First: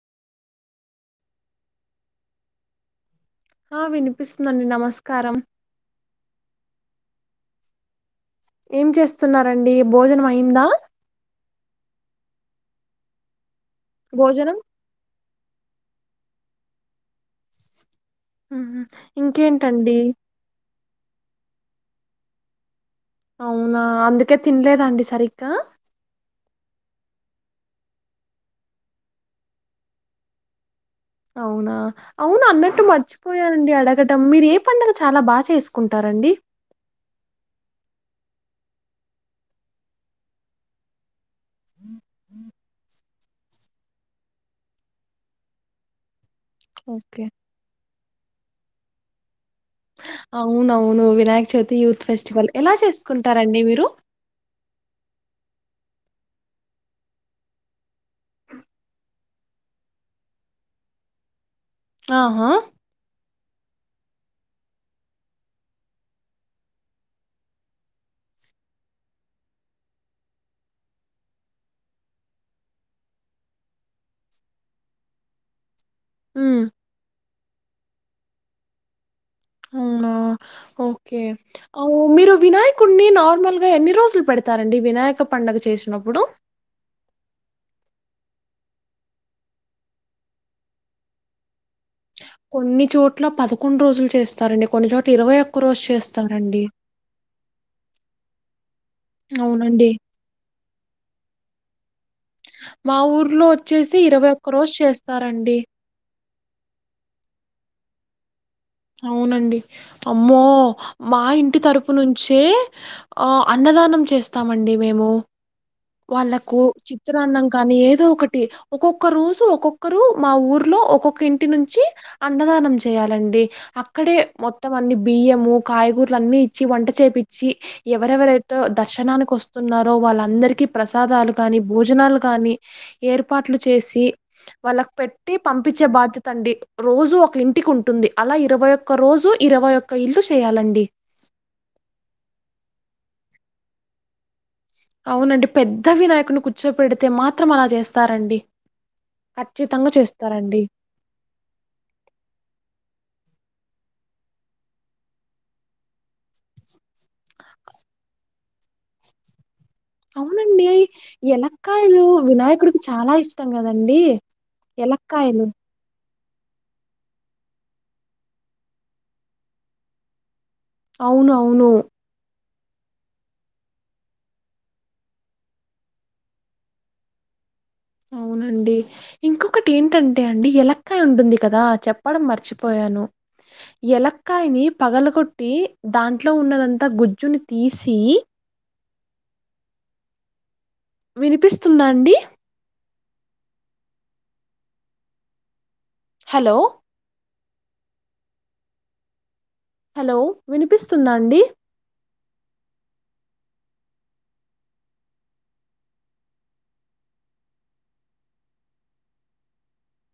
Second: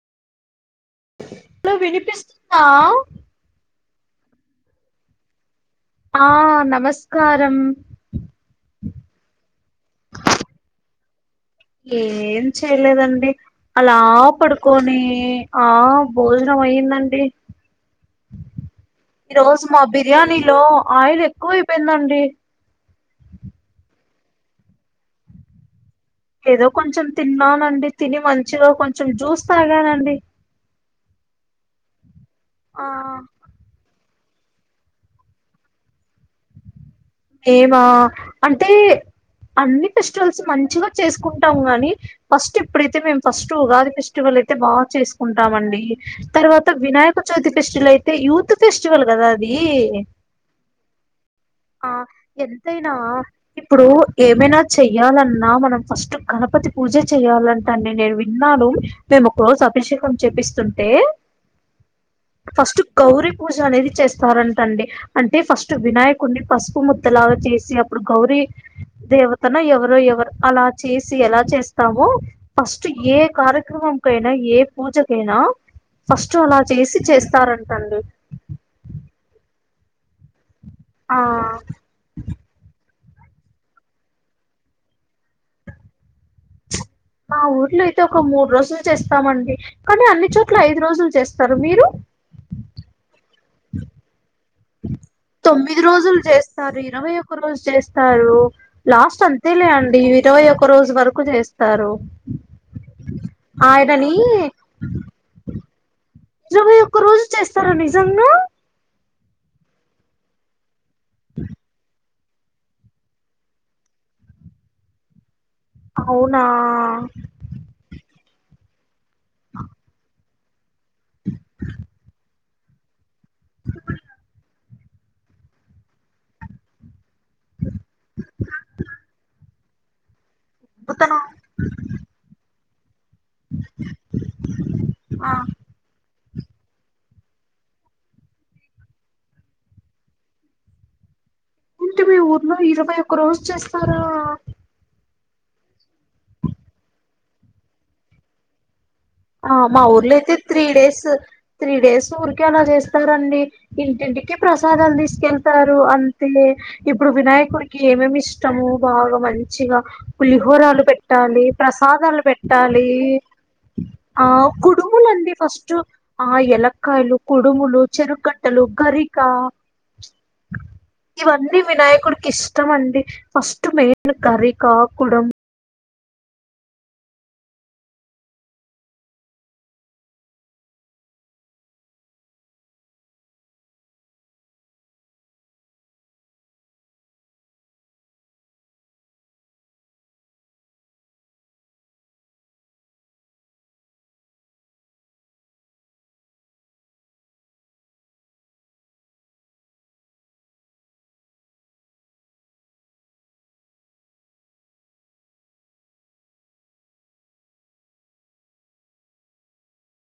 Hello వినిపిస్తుంద ఆ వినిపిస్తుందండి నమస్కారం ఆ నమస్కారం ఏం చేస్తున్నారండి భోజనం అయిందా ఏం చేయలేదండి అలా భోజనం పడుకోని ఆ భోజనం అయ్యిందండి ఉహు ఈ రోజు మా ఇంకేంటండి బిర్యానీలో ఆయిల్ ఏ కూలీ పోయిందండి అవునా అందుకే తిన్లేదాండి సరిగ్గా ఎదో కొంచెం తిన్నానండి తిని మంచిగా కొంచెం జ్యూస్ తాగానండి అవునా అవును అన్నట్టు ఆ మర్చిపోయానండి అడ ఇటం మీరు ఏ పండగ చాలా బా చేసుకుంటారండి మేమా అంటే అన్ని ఫెస్టివల్స్ మంచిగా చేసుకుంట టైం కాని ఫస్ట్ ఇప్పుడైతే మేం ఫస్ట్ ఉగాది ఫెస్టివల్ అయితే బా చేసుకుంటామండి తర్వాత వినాయక ఓకే చవితి ఫెస్టిల్ అయితే టె యూత్ ఫెస్టివల్ కద అవును అవును వినాయక చవితి ఆ ఫెస్టివల్ ఎలా ఎంతైనా చేసుకుంటారండి ఇప్పుడు మీరు ఏమైనా చెయ్యాలన్నా మనం ఫస్ట్ గణపతి పూజ చేయాలంటండి నేను విన్నాను మేము ఒక రోజు అభిషేకం చెపిస్తుంటే ఆహా ఫస్ట్ గౌరి పూజ అనేది చేస్తారంటండి అంటే ఫస్ట్ వినాయకుడ్ని ఫస్ట్ ముద్దలాగా చేసి అప్పుడు గౌరీ దేవతను ఎవరో ఎవర్ అలా చేసి ఎలా చేస్తావో ఫస్ట్ ఏ కార్యక్రమంకైనా ఏ పూజకైనా ఫస్ట్ అలా ఉమ్ చేసి చేస్ స్తారంటండి. అవునా ఓకే మీరు వినాయకున్నీ నార్మల్గా ఎన్ని రోజులు పెడతారండి వినాయక పండుగ చేసినప్పుడు మా ఊర్లో అయితే ఒక మూడు రోజులు చేస్తామండి. కానీ అన్ని చోట్ల ఐదు రోజులు చేస్తారు. మీరు? కొన్ని చోట్ల పదకొండు రోజులు చేస్తారండి కొన్ని చోట్ తొమ్మిది రోజులు చేస్తారు ఇరవై ఒక రోజులు చేస్తారు. లాస్ట్ అంతేలే అవునండి. అండి ఇరవై ఒక రోజు వరకు చేస్ తారు. మా ఊర్లో ఒచ్చేసి ఇరవై ఒక్క రోజు చేస్తారండి. జున్ను అవునండి అమ్మో! మా ఇంటి తరుపు నుం చ్చి ఆ అన్నదానం చేస్తామండి మేము. అవునా వాళ్ళకు చిత్రాన్నం కానీ ఏదో ఒకట్ టి ఒకో ఒక్క రోజూ ఒక్కొక్కరు మా ఊర్ లో ఒక్కొక్క ఇంటి నుంచి అన్నదానం చేయాలండి. కొంతమంది బియ్యము కాయగూరలన్నీ ఇచ్చి వంట చేపి చ్చి ఎవరెవరైతే దర్శనానికి వస్ వాళ్ళందర్ కి అద్భుతనం ప్రసాదాలు కానీ భోజనాలు కానీ [unintelligible] ఏర్పాట్లు చేసి వాళ్ళకు పెట్టి పంపించే బాధ్యత అండి రోజు ఒ ఇంటికుంటుంది. అలా ఇరవై ఒక్క రోజు ఇరవై ఒక్క ఇల్లు చేయాలండి. ఏంటి మీ ఊర్లో ఇరవై ఒక్క రోజు చేస్తారా! అవునండి పెద్ద వినాయకున్నీ కూర్చో పెడితే మాత్రం అలా చేస్తారండి. ఆ మా ఖచ్చితంగా ఊర్లో అయితే చేస్తారండి. త్రీ డేస్ త్రీ డేస్ ఊరికే అలా చేస్తారండి ఇంటింటికి ప్రసాదాలు తీసుకెళ్తారు అంతే ఇప్పుడు వినాయకుడికి ఏమేమి ఇష్టము బాగా మంచి మంచిగా అవునండి పులిహోరలు పెట్టాలి ఎలక్కాయలు ప్రసాదాలు వినాయకుడికి పెట్టాలి చాలా ఇష్టం కదండీ. ఆ కుడువునండి ఎలక్కాయలు ఫస్ట్ ఆ ఎలక్కాయలు కుడుములు చెరుగట్టలు గరికా అవును ఇవన్నీ అవును వినాయకుడికి ఇష్టం ఇష్టం అండి ఫస్ట్ మెయిన్ గరికా కుడం అవునండి ఇంకొకటి ఏంటంటే అండి ఎలక్కయ ఉంటుంది కదా చెప్పడం మర్చిపోయాను ఎలక్కాయని పగలగొట్టి దాంట్లో ఉన్నదంతా గుజ్జుని తీసి వినిపిస్తుందా అండి హలో హలో వినిపిస్తుందా అండి